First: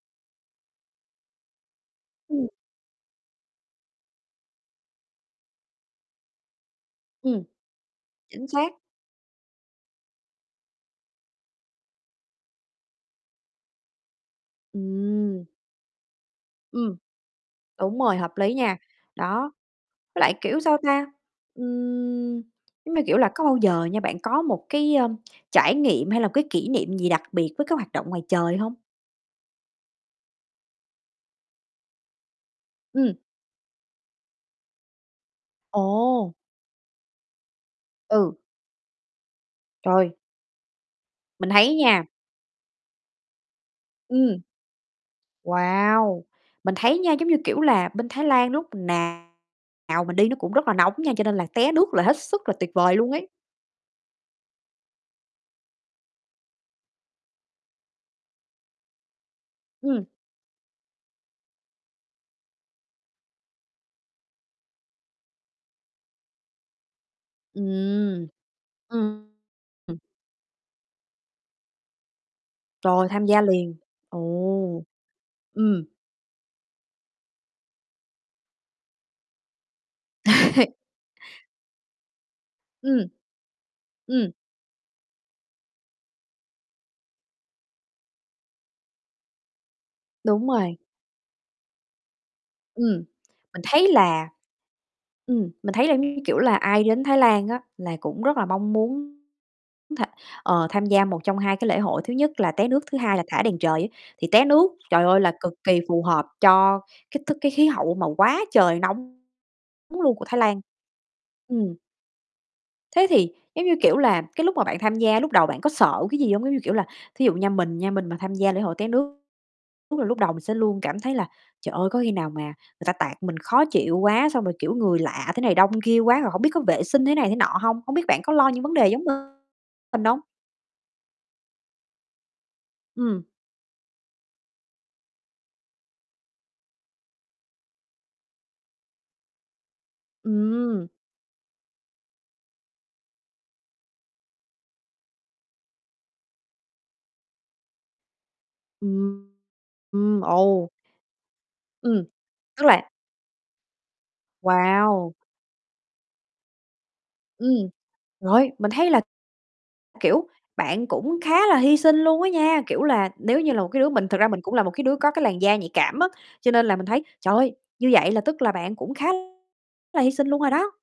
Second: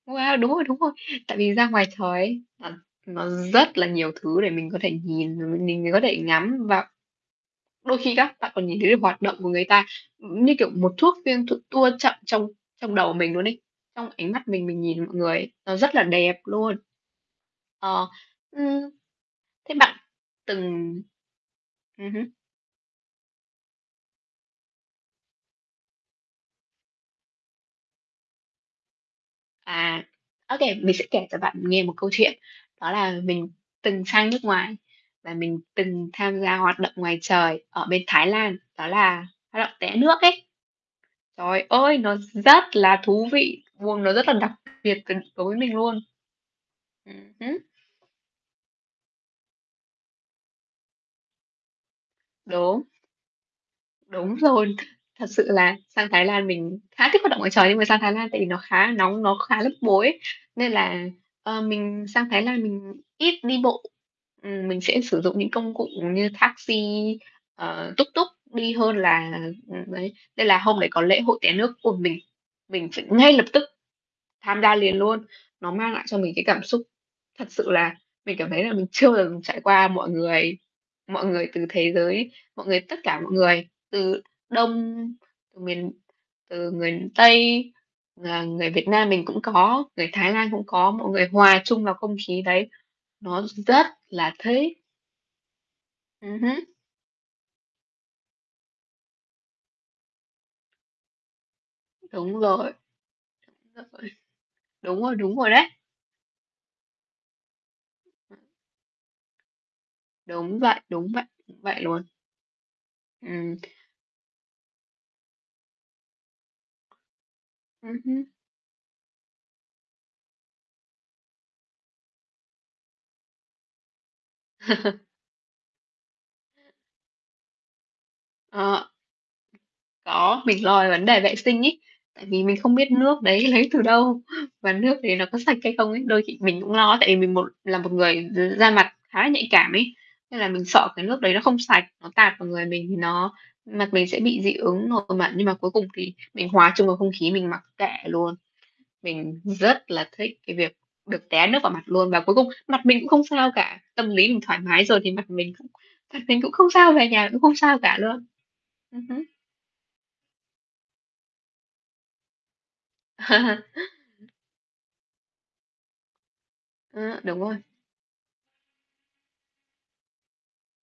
Wow, đúng rồi, đúng rồi. Tại vì ra ngoài trời ấy, Ưm. à, nó rất là nhiều thứ để mình có thể nhìn, mình có thể ngắm và Ừm. đôi khi các Chính bạn còn xác. nhìn thấy được hoạt động của người ta, ừm, như kiểu, một thuốc phim được tua chậm trong trong đầu mình luôn ấy, trong ánh mắt mình mình nhìn mọi người Ừm. ấy, nó rất là đẹp luôn. Ừm. Đúng Ờ, rồi, hợp lý nha, ưm. đó, Thế bạn với lại, kiểu, sao từng ta, ừm hứm. ừm, giống như, kiểu là, có bao giờ nha, bạn có một cái, ưm, trải nghiệm hay là cái kỷ niệm gì đặc biệt với cái hoạt động ngoài trời hông? À, ô kê, mình sẽ kể cho bạn nghe 1 câu chuyện, đó là Ừm. mình từng sang nước ngoài, và mình từng Ồ. tham gia hoạt động ngoài trời ở bên Thái Ừ. Lan, đó là hoạt động té Trời. nước ấy. Mình Trời thấy ơi, nha nó rất là thú vị, vuông nó rất là Ừm. đặc biệt cần đối với mình luôn. Wow, mình thấy nha, giống Ừm như, hứm. kiểu là, bên Thái Lan lúc nào mình đi nó cũng rất là nóng nha, cho nên là té nước là hết sức là tuyệt Đúng. vời luôn ấy. Đúng rồi. Thật sự là sang Thái Lan mình khá thích hoạt động ngoài trời, nhưng mà sang Thái Lan tại vì nó khá nóng, nó khá bức bối Ừm. ấy, nên là, ờ, mình sang Thái Lan mình ít đi bộ, ừm, mình sẽ sử dụng những công cụ, ừm, như taxi, ờ, tuk tuk Ừm. đi hơn là, Ừm. ơ, đấy, nên là hôm đấy có lễ hội té nước của mình, mình chạy Rồi, tham ngay gia lập tức liền. tham gia Ồ, liền luôn. Nó ừm. mang lại cho mình cái cảm xúc thật sự là mình cảm thấy là mình chưa bao giờ mình trải qua. Mọi người mọi người từ thế giới, mọi người tất Ừm. cả mọi người từ Ừm. Đông miền từ người Tây, à, người Việt Nam mình cũng có, người Thái Đúng Lan cũng rồi. có, mọi người hòa chung vào không khí đấy, Ừm, nó r mình rất thấy là là thích. ừm, mình thấy là giống như, kiểu Ừm là, hứm. ai đến Thái Lan á là cũng rất là mong muốn tha ờ, tham gia 1 trong 2 cái lễ hội, thứ nhất Đúng là té rồi. nước, thứ hai là thả đèn trời Đúng á. rồi, Thì té nước, đúng trời rồi, ơi, là đúng rồi cực đấy. kỳ phù hợp cho cái thức cái khí hậu mà quá trời nóng luôn của Thái Đúng Lan. vậy, đúng vậy, Ừm. vậy luôn. Thế thì Ừm. giống như, kiểu là, cái lúc mà bạn tham gia lúc đầu bạn có sợ cái gì hông? Giống như, kiểu là, thí dụ nha, mình nha, Ừm mình mà hứm. tham gia lễ hội té nước, đúng là lúc đầu mình sẽ luôn cảm thấy là "Trời ơi, có khi nào mà người ta tạt mình khó chịu quá, xong rồi, kiểu, người lạ thế này đông kia quá rồi hổng biết có vệ sinh thế này, thế nọ hông?" Hông biết bạn có lo những vấn Ờ. đề giống mình hông? Có, mình lo về vấn đề vệ sinh ấy, tại vì mình không biết nước Ừm. đấy lấy từ đâu, và nước đấy nó có sạch hay không ấy. Đôi khi mình cũng lo, tại vì mình một là một người d da mặt khá là nhạy cảm ấy, nên là mình Ừm. sợ cái nước đấy nó không sạch, nó tạt vào người mình thì nó mặt mình sẽ bị dị ứng nổi mẩn, nhưng mà cuối cùng thì mình hòa chung vào không khí, mình mặc kệ luôn. Ừm. Mình rất là Ừm, thích cái ồ. việc được té nước vào mặt Ừm, luôn và cuối cùng tức là mặt mình cũng không sao cả. Tâm lý mình thoải mái rồi thì Wow. mặt mình cũng mặt mình cũng không sao, về nhà cũng không Ừm, sao cả luôn. rồi, mình thấy là, Ừm hứm. kiểu, bạn cũng khá là hy sinh luôn á nha, kiểu là, nếu như là một cái đứa mình thực ra mình cũng là một cái đứa có cái làn da nhạy cảm á, cho nên là mình thấy, A, trời đúng ơi, rồi. như vậy là tức là bạn cũng khá là hy sinh luôn rồi đó.